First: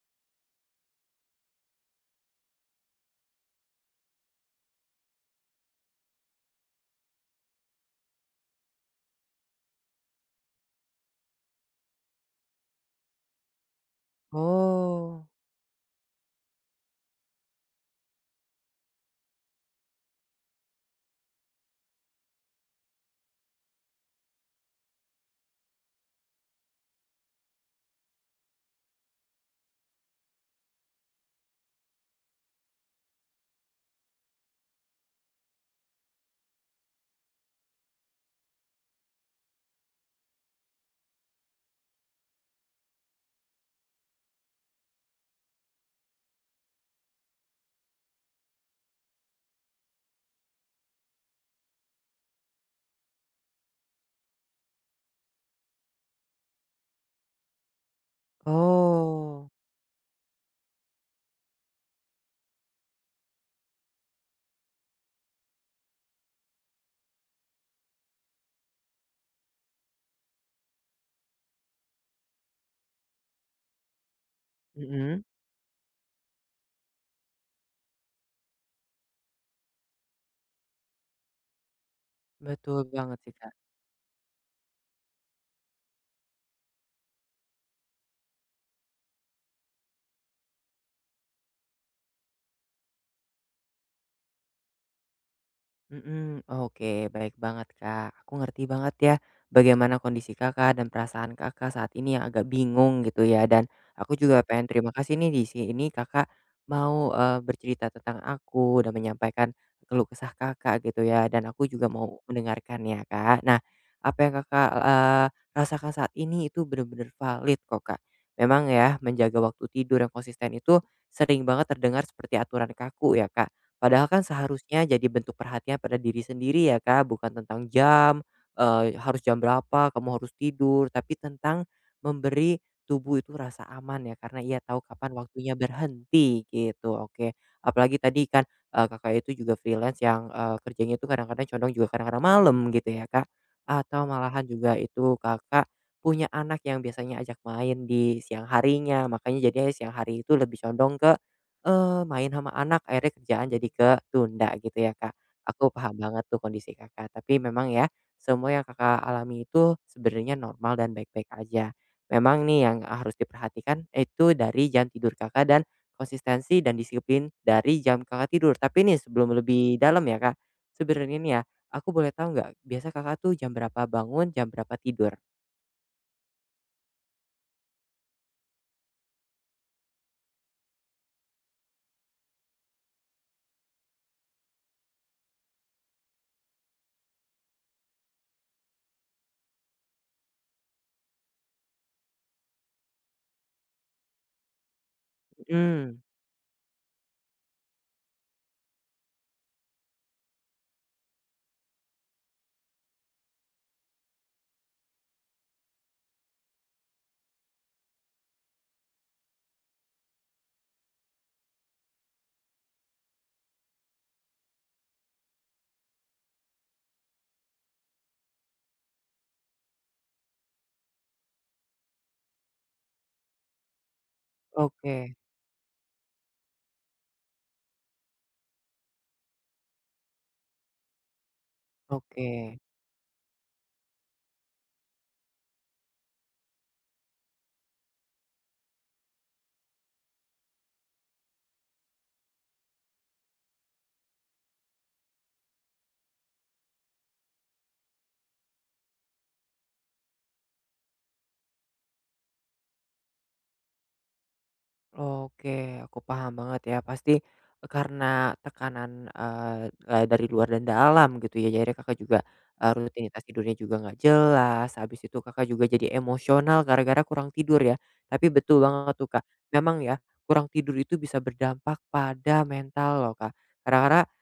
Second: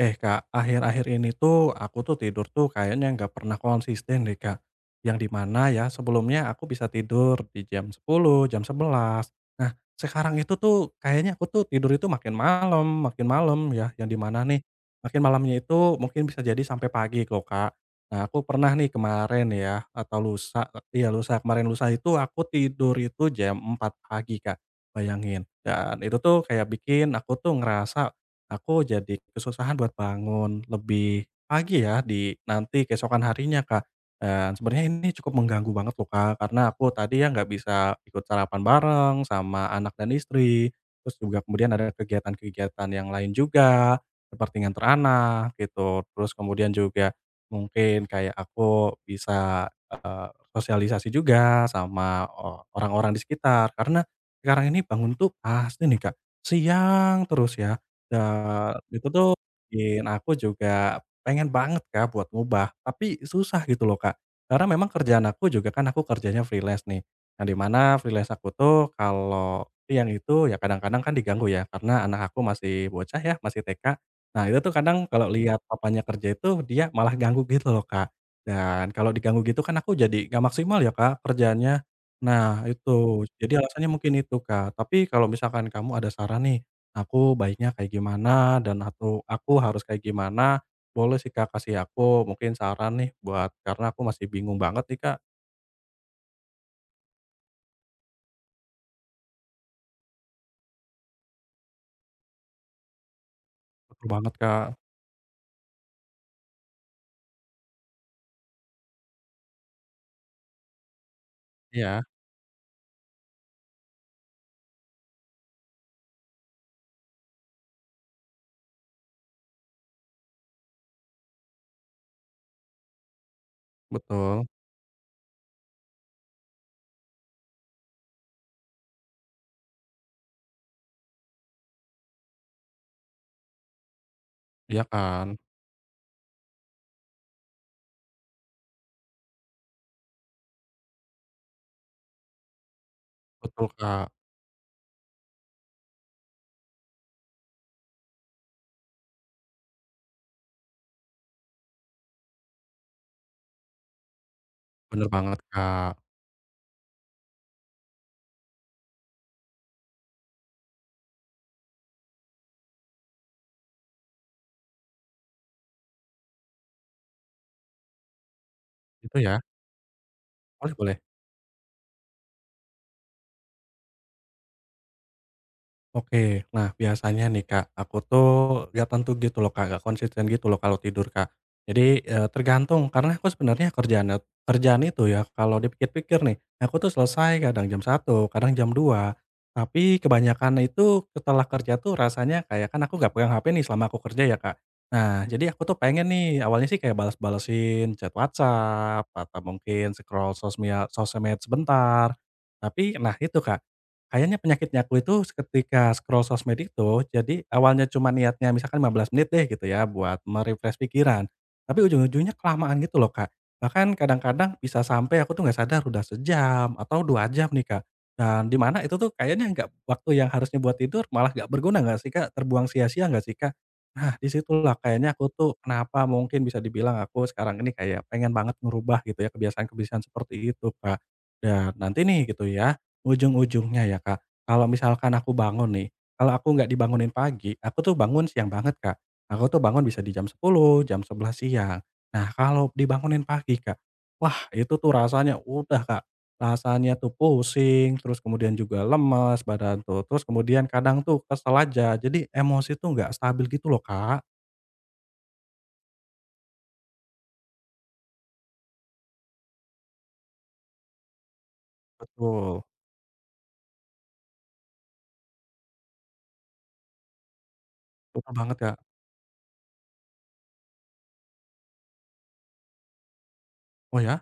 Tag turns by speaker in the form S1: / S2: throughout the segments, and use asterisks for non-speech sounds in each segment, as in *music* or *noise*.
S1: Eh Kak, akhir-akhir ini tuh aku tuh tidur tuh kayaknya nggak pernah konsisten deh, Kak. Yang di mana ya sebelumnya aku bisa tidur di jam 10, jam 11. Nah sekarang itu tuh kayaknya aku tuh tidur itu makin malam ya. Yang di mana nih makin
S2: Oh
S1: malamnya itu mungkin bisa jadi sampai pagi loh, Kak. Nah aku pernah nih kemarin ya atau lusa, iya lusa kemarin lusa itu aku tidur itu jam 4 pagi, Kak. Bayangin. Dan itu tuh kayak bikin aku tuh ngerasa. Aku jadi kesusahan buat bangun lebih pagi ya di nanti keesokan harinya, Kak. Dan sebenarnya ini cukup mengganggu banget loh, Kak, karena aku tadi ya nggak bisa ikut sarapan bareng sama anak dan istri, terus juga kemudian ada kegiatan-kegiatan yang lain juga, seperti nganter anak gitu. Terus kemudian juga mungkin kayak aku bisa, sosialisasi juga sama orang-orang di sekitar, karena sekarang ini bangun tuh pasti nih, Kak, siang terus ya. Itu tuh
S2: oh,
S1: bikin aku juga pengen banget, Kak, buat ngubah, tapi susah gitu loh, Kak. Karena memang kerjaan aku juga kan aku kerjanya freelance nih, yang di mana freelance aku tuh kalau siang itu ya kadang-kadang kan diganggu ya, karena anak aku masih bocah ya, masih TK. Nah itu tuh kadang
S2: mhm,
S1: kalau lihat papanya kerja itu dia malah ganggu gitu loh, Kak, dan kalau diganggu gitu kan aku jadi nggak maksimal ya, Kak, kerjaannya. Nah
S2: betul banget
S1: itu,
S2: sih, Kak.
S1: jadi alasannya mungkin itu, Kak, tapi kalau misalkan kamu ada saran nih, aku baiknya kayak gimana dan atau aku harus kayak gimana, boleh sih, Kak, kasih aku mungkin saran nih buat karena aku masih bingung banget nih, Kak.
S2: Mhm, oke baik banget, Kak. Aku ngerti banget ya bagaimana kondisi Kakak dan perasaan Kakak saat ini yang agak bingung gitu ya dan
S1: Betul
S2: aku
S1: banget,
S2: juga
S1: Kak.
S2: pengen terima kasih nih di sini Kakak mau, bercerita tentang aku dan menyampaikan keluh kesah Kakak gitu ya dan aku juga
S1: Iya.
S2: mau mendengarkan ya, Kak. Nah, apa yang Kakak, rasakan saat ini itu benar benar valid kok, Kak. Memang ya menjaga waktu tidur yang konsisten itu sering banget terdengar seperti aturan kaku ya, Kak. Padahal kan
S1: Betul.
S2: seharusnya jadi bentuk perhatian pada diri sendiri ya Kak, bukan tentang jam, harus jam berapa kamu harus tidur, tapi tentang memberi tubuh itu rasa aman ya, karena ia
S1: Iya,
S2: tahu kapan
S1: kan?
S2: waktunya berhenti gitu, oke. Apalagi tadi kan, Kakak itu juga freelance yang, kerjanya itu kadang-kadang condong juga kadang-kadang malam gitu ya Kak,
S1: Betul,
S2: atau
S1: Kak.
S2: malahan juga itu Kakak punya anak yang biasanya ajak main di siang harinya, makanya jadinya siang hari itu lebih condong ke main sama anak akhirnya kerjaan jadi ketunda gitu ya,
S1: Bener
S2: Kak.
S1: banget,
S2: Aku
S1: Kak.
S2: paham banget tuh kondisi Kakak, tapi memang ya semua yang Kakak alami itu sebenarnya normal dan baik-baik aja. Memang nih yang harus diperhatikan itu dari jam tidur Kakak dan konsistensi dan disiplin dari jam Kakak tidur. Tapi nih
S1: Itu
S2: sebelum
S1: ya?
S2: lebih dalam ya, Kak,
S1: Boleh, boleh.
S2: sebenarnya nih ya, aku boleh tahu nggak biasa Kakak tuh jam berapa bangun, jam berapa tidur?
S1: Oke. Nah, biasanya nih, Kak, aku tuh gak tentu gitu loh, Kak, gak konsisten gitu loh kalau tidur, Kak. Jadi, tergantung karena aku sebenarnya kerjaan kerjaan itu ya kalau dipikir-pikir nih, aku tuh selesai kadang jam 1, kadang jam 2. Tapi kebanyakan itu setelah kerja tuh rasanya kayak kan aku gak pegang HP nih selama aku kerja ya, Kak. Nah, jadi aku tuh
S2: Mhm,
S1: pengen nih awalnya sih kayak balesin chat WhatsApp atau mungkin scroll sosmed sosmed sebentar. Tapi nah itu, Kak, kayaknya penyakitnya aku itu ketika scroll sosmed itu, jadi awalnya cuma niatnya misalkan 15 menit deh gitu ya buat merefresh pikiran, tapi ujung-ujungnya kelamaan gitu loh, Kak. Bahkan kadang-kadang bisa sampai aku tuh nggak sadar udah sejam atau 2 jam nih, Kak. Dan di mana itu tuh kayaknya nggak waktu yang harusnya buat tidur malah nggak berguna nggak sih, Kak? Terbuang sia-sia nggak sih, Kak? Nah, di situlah
S2: oke
S1: kayaknya aku tuh kenapa mungkin bisa dibilang aku sekarang ini kayak pengen banget ngerubah gitu ya kebiasaan-kebiasaan seperti itu, Kak. Dan nanti nih
S2: oke.
S1: gitu ya ujung-ujungnya ya, Kak, kalau misalkan aku bangun nih, kalau aku nggak dibangunin pagi, aku tuh bangun siang banget, Kak. Aku tuh bangun bisa di jam sepuluh, jam 11.00 siang. Nah, kalau dibangunin pagi, Kak, wah itu tuh rasanya udah, Kak, rasanya tuh pusing, terus kemudian juga lemas badan tuh, terus kemudian kadang tuh kesel aja. Jadi emosi tuh nggak stabil gitu loh, Kak.
S2: Oke, aku paham banget ya. Pasti karena tekanan, eee, eee, dari luar dan dalam gitu ya, jadi Kakak juga,
S1: Betul.
S2: rutinitas tidurnya juga nggak jelas, habis itu Kakak juga jadi emosional gara-gara kurang tidur ya. Tapi
S1: Betul banget,
S2: betul
S1: Kak.
S2: banget tuh, Kak, memang ya kurang tidur itu bisa berdampak pada mental loh, Kak. Karena
S1: Oh
S2: kadang
S1: ya?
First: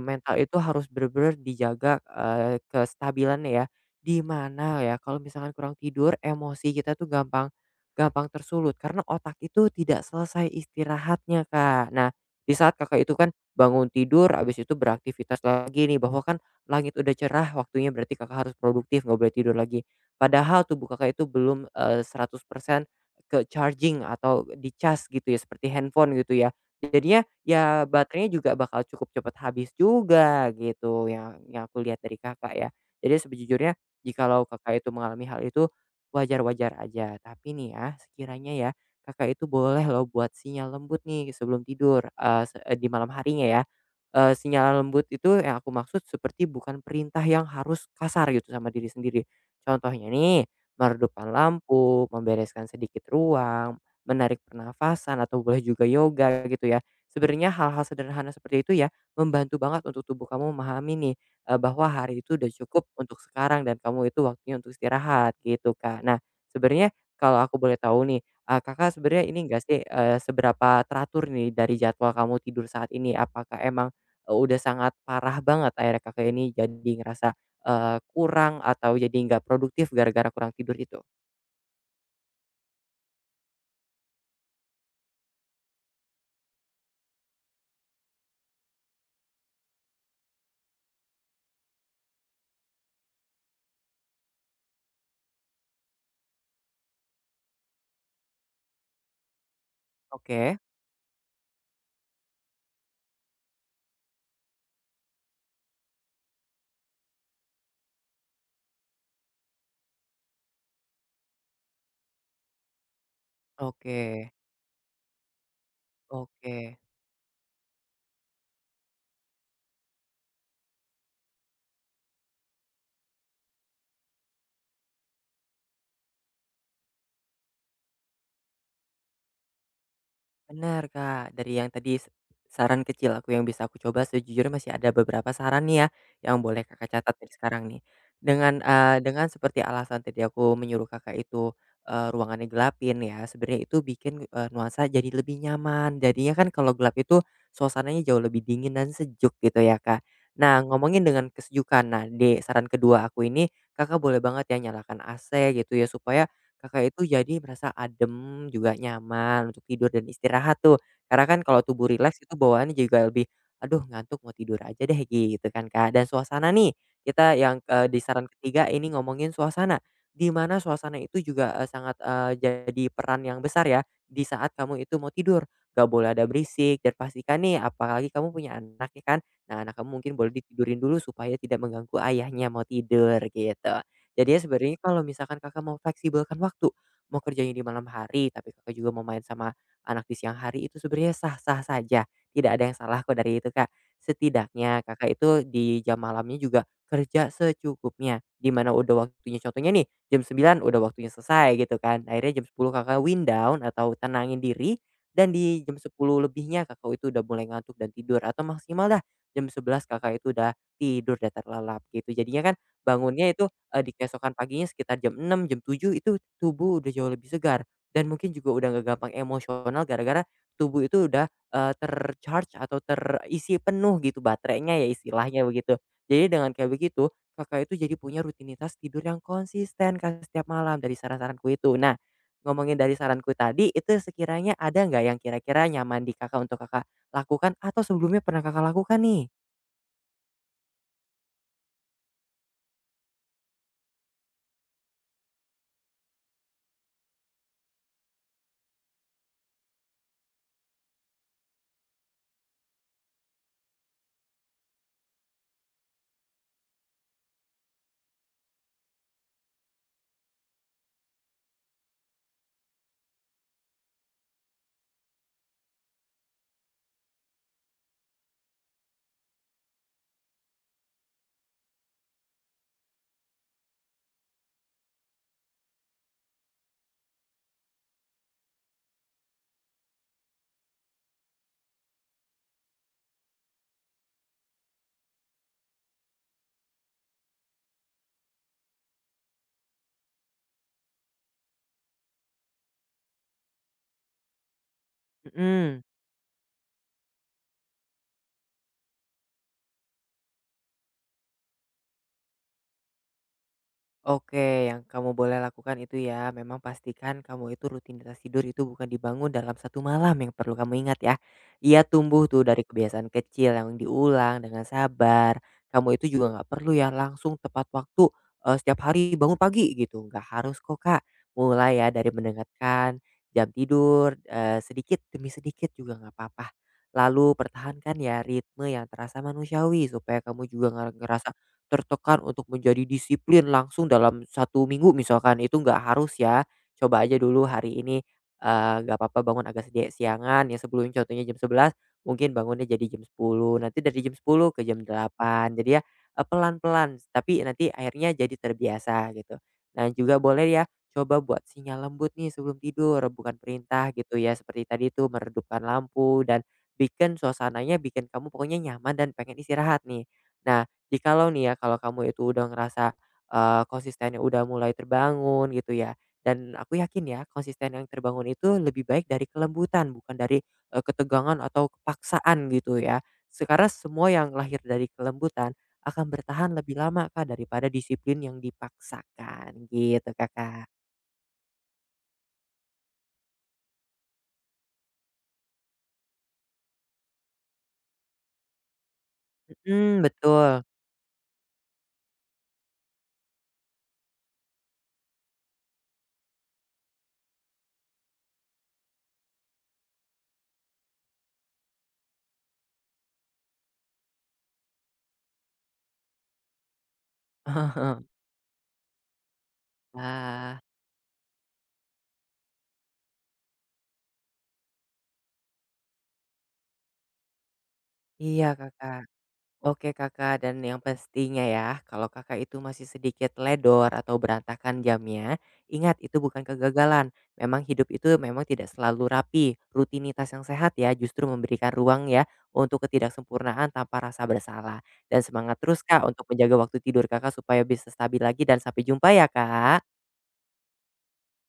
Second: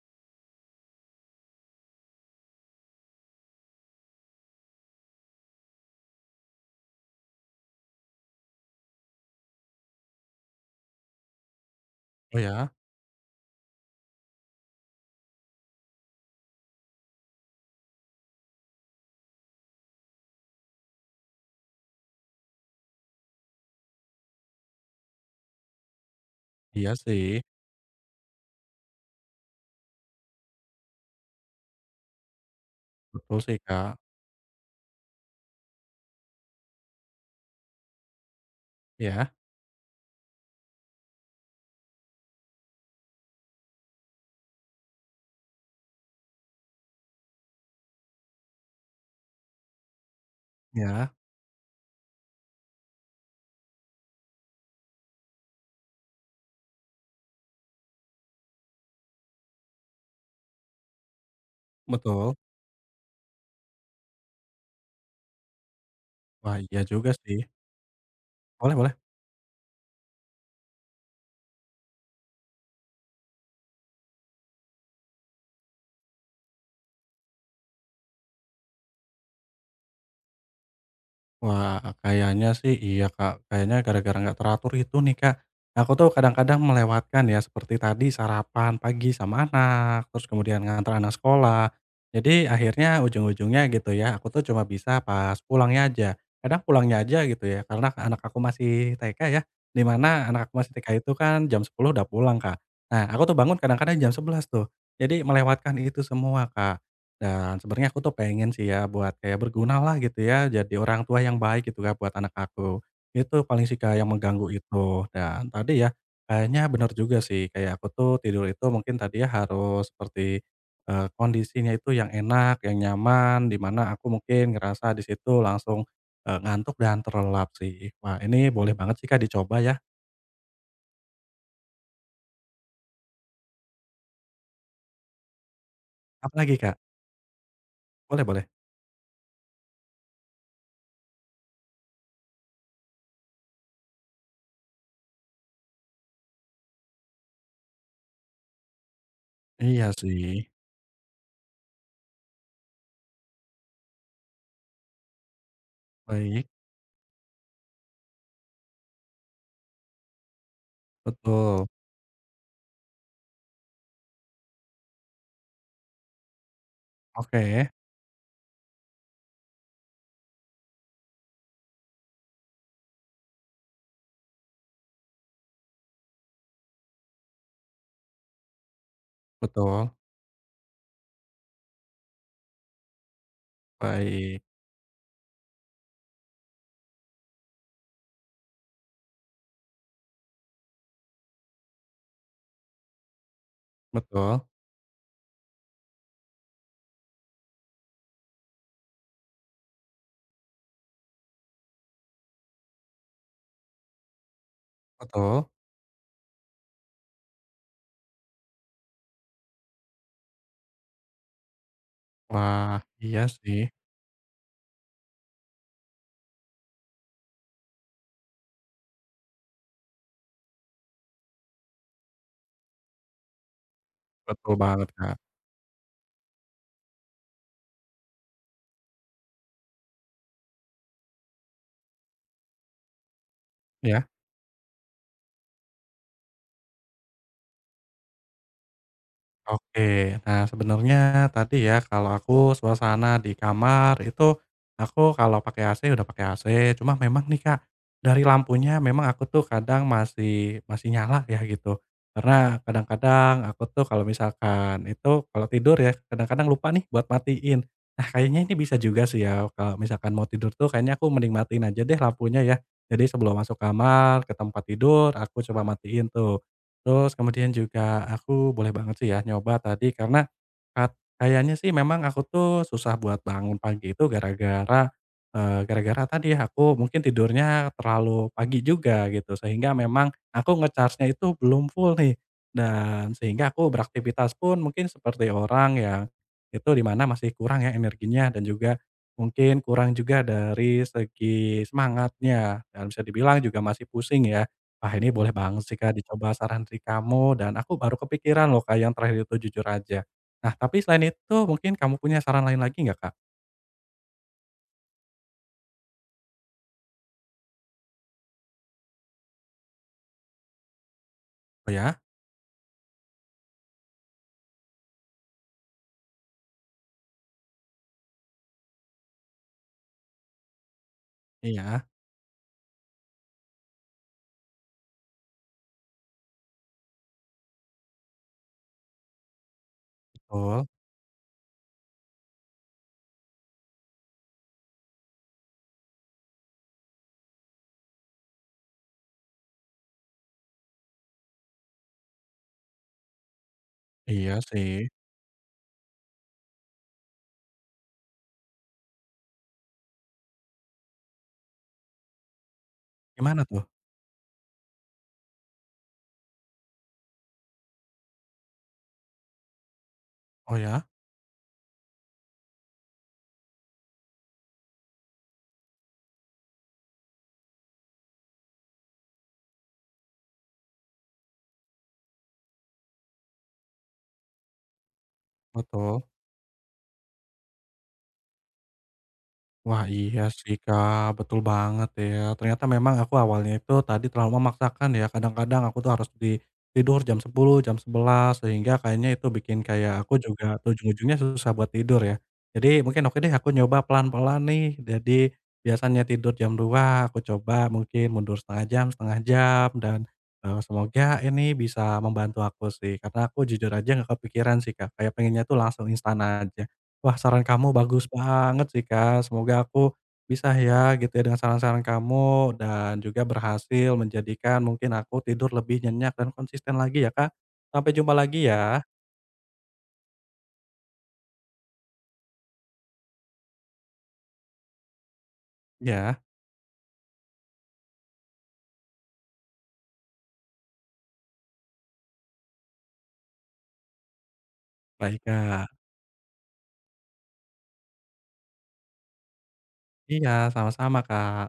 S2: mental itu harus benar-benar dijaga, kestabilannya ya. Di mana ya kalau misalkan kurang tidur, emosi kita tuh gampang Gampang tersulut karena otak itu tidak selesai istirahatnya, Kak. Nah,
S1: Oh
S2: di
S1: ya?
S2: saat Kakak itu kan bangun tidur habis itu beraktivitas lagi nih bahwa kan langit udah cerah waktunya berarti Kakak harus produktif nggak boleh tidur lagi. Padahal tubuh Kakak itu belum, 100% ke-charging atau dicas gitu ya seperti handphone gitu ya.
S1: Iya
S2: Jadinya
S1: sih.
S2: ya baterainya juga bakal cukup cepat habis juga gitu yang aku lihat dari Kakak ya. Jadi
S1: Betul sih,
S2: sejujurnya
S1: Kak.
S2: jikalau Kakak itu mengalami hal itu wajar-wajar aja. Tapi nih ya, sekiranya ya, Kakak
S1: Ya.
S2: itu boleh loh buat sinyal lembut nih sebelum tidur, di malam harinya ya. Sinyal lembut itu yang aku maksud seperti bukan perintah yang harus kasar gitu sama diri sendiri. Contohnya nih,
S1: Ya.
S2: meredupkan lampu, membereskan sedikit ruang, menarik pernafasan atau boleh juga yoga gitu ya. Sebenarnya hal-hal sederhana seperti itu ya, membantu banget untuk tubuh kamu memahami nih bahwa hari
S1: Betul.
S2: itu udah cukup untuk sekarang dan kamu itu waktunya untuk istirahat gitu, Kak. Nah,
S1: Wah, iya
S2: sebenarnya
S1: juga sih.
S2: kalau aku boleh tahu nih,
S1: Boleh,
S2: Kakak
S1: boleh.
S2: sebenarnya ini enggak sih, seberapa teratur nih dari jadwal kamu tidur saat ini? Apakah emang, udah sangat parah banget akhirnya Kakak ini jadi ngerasa, kurang atau jadi nggak produktif gara-gara kurang tidur itu?
S1: Wah, kayaknya sih iya, Kak. Kayaknya gara-gara nggak teratur itu nih, Kak, aku tuh kadang-kadang melewatkan ya seperti tadi sarapan pagi sama anak, terus kemudian ngantar anak sekolah. Jadi akhirnya ujung-ujungnya gitu ya, aku tuh cuma bisa pas pulangnya aja. Kadang pulangnya aja gitu ya, karena anak aku masih TK ya, di mana anak
S2: Oke
S1: aku masih TK itu kan jam 10 udah pulang, Kak. Nah, aku tuh bangun kadang-kadang jam 11 tuh. Jadi melewatkan itu semua, Kak. Dan sebenarnya aku tuh pengen sih ya buat kayak berguna lah gitu ya, jadi orang tua yang baik gitu kan buat anak aku. Itu paling sih, Kak,
S2: oke
S1: yang mengganggu itu. Dan tadi ya, kayaknya
S2: oke.
S1: benar juga sih, kayak aku tuh tidur itu mungkin tadi ya harus seperti, kondisinya itu yang enak, yang nyaman, di mana aku mungkin ngerasa di situ langsung, ngantuk dan terlelap sih. Wah, ini boleh banget sih, Kak, dicoba ya.
S2: Benar Kak, dari yang tadi s saran kecil aku yang bisa aku coba sejujurnya masih ada beberapa saran nih ya, yang
S1: Apalagi,
S2: boleh
S1: Kak?
S2: Kakak catat dari sekarang nih.
S1: Boleh, boleh.
S2: Dengan seperti alasan tadi aku menyuruh Kakak itu, ruangannya gelapin ya, sebenarnya itu bikin, nuansa jadi lebih nyaman. Jadinya kan kalau gelap itu suasananya jauh lebih dingin dan sejuk gitu ya,
S1: Iya
S2: Kak.
S1: sih.
S2: Nah, ngomongin dengan kesejukan, nah di saran kedua aku ini Kakak boleh banget ya nyalakan AC gitu ya supaya
S1: Baik.
S2: Kakak itu jadi merasa adem, juga nyaman untuk tidur dan istirahat tuh. Karena kan kalau
S1: Betul.
S2: tubuh rileks itu bawaannya juga lebih, "Aduh ngantuk mau tidur aja deh," gitu kan, Kak. Dan suasana nih, kita yang,
S1: Oke.
S2: di saran ketiga ini ngomongin suasana, di mana suasana itu juga, sangat, jadi peran yang besar ya di saat kamu itu mau tidur. Gak boleh ada berisik dan pastikan nih apalagi kamu punya anak ya kan. Nah anak kamu
S1: Betul.
S2: mungkin boleh ditidurin dulu supaya tidak mengganggu ayahnya mau tidur gitu. Jadinya
S1: Baik.
S2: sebenarnya kalau misalkan Kakak mau fleksibelkan waktu, mau kerjanya di malam hari, tapi Kakak juga mau main sama anak di siang hari itu sebenarnya sah-sah saja, tidak ada yang salah kok dari itu, Kak.
S1: Betul.
S2: Setidaknya Kakak itu di jam malamnya juga kerja secukupnya, dimana udah waktunya contohnya nih, jam sembilan udah waktunya selesai gitu kan, akhirnya jam sepuluh Kakak wind down atau tenangin diri, dan
S1: Betul.
S2: di jam sepuluh lebihnya Kakak itu udah mulai ngantuk dan tidur, atau maksimal dah jam sebelas Kakak itu udah tidur dan terlelap gitu. Jadinya kan
S1: Wah, iya
S2: bangunnya itu
S1: sih.
S2: di keesokan paginya sekitar jam 6 jam 7 itu tubuh udah jauh lebih segar dan mungkin juga udah nggak gampang emosional gara-gara tubuh itu udah, eee, ter atau terisi penuh gitu
S1: Betul
S2: baterainya ya
S1: banget, Kak.
S2: istilahnya begitu. Jadi dengan kayak begitu, Kakak itu jadi punya rutinitas tidur yang konsisten, Kak, setiap malam dari saran-saranku itu. Nah, ngomongin dari saranku tadi, itu
S1: Ya.
S2: sekiranya ada nggak yang kira-kira nyaman di Kakak untuk Kakak lakukan atau sebelumnya pernah Kakak lakukan nih?
S1: Oke. Nah, sebenarnya tadi ya, kalau aku suasana di kamar itu, aku kalau pakai AC udah pakai AC, cuma memang nih, Kak, dari lampunya memang aku tuh kadang masih masih nyala ya gitu. Karena kadang-kadang aku tuh kalau misalkan itu kalau tidur ya, kadang-kadang lupa nih buat matiin. Nah, kayaknya ini bisa juga sih ya, kalau misalkan mau tidur tuh kayaknya aku mending matiin aja deh lampunya ya. Jadi sebelum masuk kamar, ke tempat tidur, aku coba matiin tuh. Terus kemudian juga aku boleh banget sih ya nyoba tadi karena kat kayaknya sih memang aku tuh susah buat bangun pagi itu gara-gara tadi aku mungkin tidurnya terlalu pagi juga gitu sehingga memang aku ngecharge nya itu belum full nih dan sehingga aku beraktivitas pun mungkin seperti orang yang itu di mana masih kurang ya energinya dan juga mungkin kurang juga dari segi semangatnya dan bisa dibilang juga masih pusing ya. Wah, ini boleh banget sih,
S2: Mhm.
S1: Kak, dicoba saran dari kamu dan aku baru kepikiran loh, Kak, yang terakhir itu jujur aja. Nah, tapi selain itu mungkin kamu punya saran lain lagi nggak, Kak?
S2: Oke, yang kamu boleh lakukan itu ya, memang pastikan kamu itu rutinitas tidur itu bukan dibangun dalam satu malam yang perlu kamu ingat ya.
S1: Oh
S2: Ia
S1: ya?
S2: tumbuh tuh dari kebiasaan kecil yang diulang dengan sabar. Kamu itu juga nggak perlu ya langsung tepat waktu eh, setiap hari bangun pagi gitu. Nggak harus kok kak.
S1: Iya,
S2: Mulai ya dari mendekatkan jam tidur eh, sedikit demi sedikit juga nggak apa-apa. Lalu pertahankan ya ritme yang terasa manusiawi supaya kamu
S1: betul.
S2: juga nggak ngerasa tertekan untuk menjadi disiplin langsung dalam satu minggu misalkan, itu nggak harus ya. Coba aja dulu hari ini, nggak apa-apa bangun agak sedek siangan, ya sebelumnya contohnya jam sebelas mungkin bangunnya jadi jam sepuluh nanti dari jam
S1: Iya
S2: sepuluh ke jam
S1: sih.
S2: delapan jadi ya, pelan-pelan, tapi nanti akhirnya jadi terbiasa gitu. Nah juga boleh ya, coba buat sinyal lembut nih sebelum tidur, bukan
S1: Gimana tuh?
S2: perintah gitu ya, seperti tadi tuh meredupkan lampu dan bikin suasananya bikin kamu pokoknya nyaman dan pengen istirahat nih.
S1: Oh
S2: Nah
S1: ya?
S2: jikalau nih ya, kalau kamu itu udah ngerasa, konsistennya udah mulai terbangun gitu ya, dan aku yakin ya konsisten yang terbangun itu lebih baik dari kelembutan bukan dari, ketegangan atau kepaksaan gitu ya. Sekarang semua yang lahir dari kelembutan
S1: Betul.
S2: akan bertahan lebih lama Kak daripada disiplin yang dipaksakan
S1: Wah,
S2: gitu
S1: iya sih,
S2: Kakak.
S1: Kak, betul banget ya. Ternyata memang aku awalnya itu tadi terlalu memaksakan ya, kadang-kadang aku tuh harus di tidur jam 10, jam 11, sehingga kayaknya itu bikin kayak
S2: Mhm,
S1: aku juga
S2: betul.
S1: tuh ujung-ujungnya susah buat tidur ya. Jadi mungkin oke deh aku nyoba pelan-pelan nih, jadi biasanya tidur jam 2, aku coba mungkin mundur setengah jam, dan semoga ini bisa membantu aku sih, karena aku jujur aja nggak kepikiran sih, Kak, kayak pengennya tuh langsung instan aja. Wah, saran kamu bagus
S2: *laughs*
S1: banget sih, Kak. Semoga aku bisa
S2: Wah,
S1: ya gitu ya dengan saran-saran kamu dan juga berhasil menjadikan mungkin aku tidur lebih nyenyak dan konsisten lagi ya, Kak. Sampai jumpa lagi
S2: iya
S1: ya.
S2: Kakak. Oke Kakak, dan yang pastinya ya, kalau Kakak itu masih sedikit ledor atau berantakan jamnya, ingat itu
S1: Ya,
S2: bukan kegagalan. Memang hidup itu memang tidak selalu rapi. Rutinitas yang sehat ya justru memberikan ruang ya untuk ketidaksempurnaan tanpa rasa bersalah. Dan
S1: baik,
S2: semangat
S1: Kak.
S2: terus Kak untuk menjaga waktu tidur Kakak supaya bisa stabil lagi dan sampai jumpa ya Kak.
S1: Iya, sama-sama, Kak.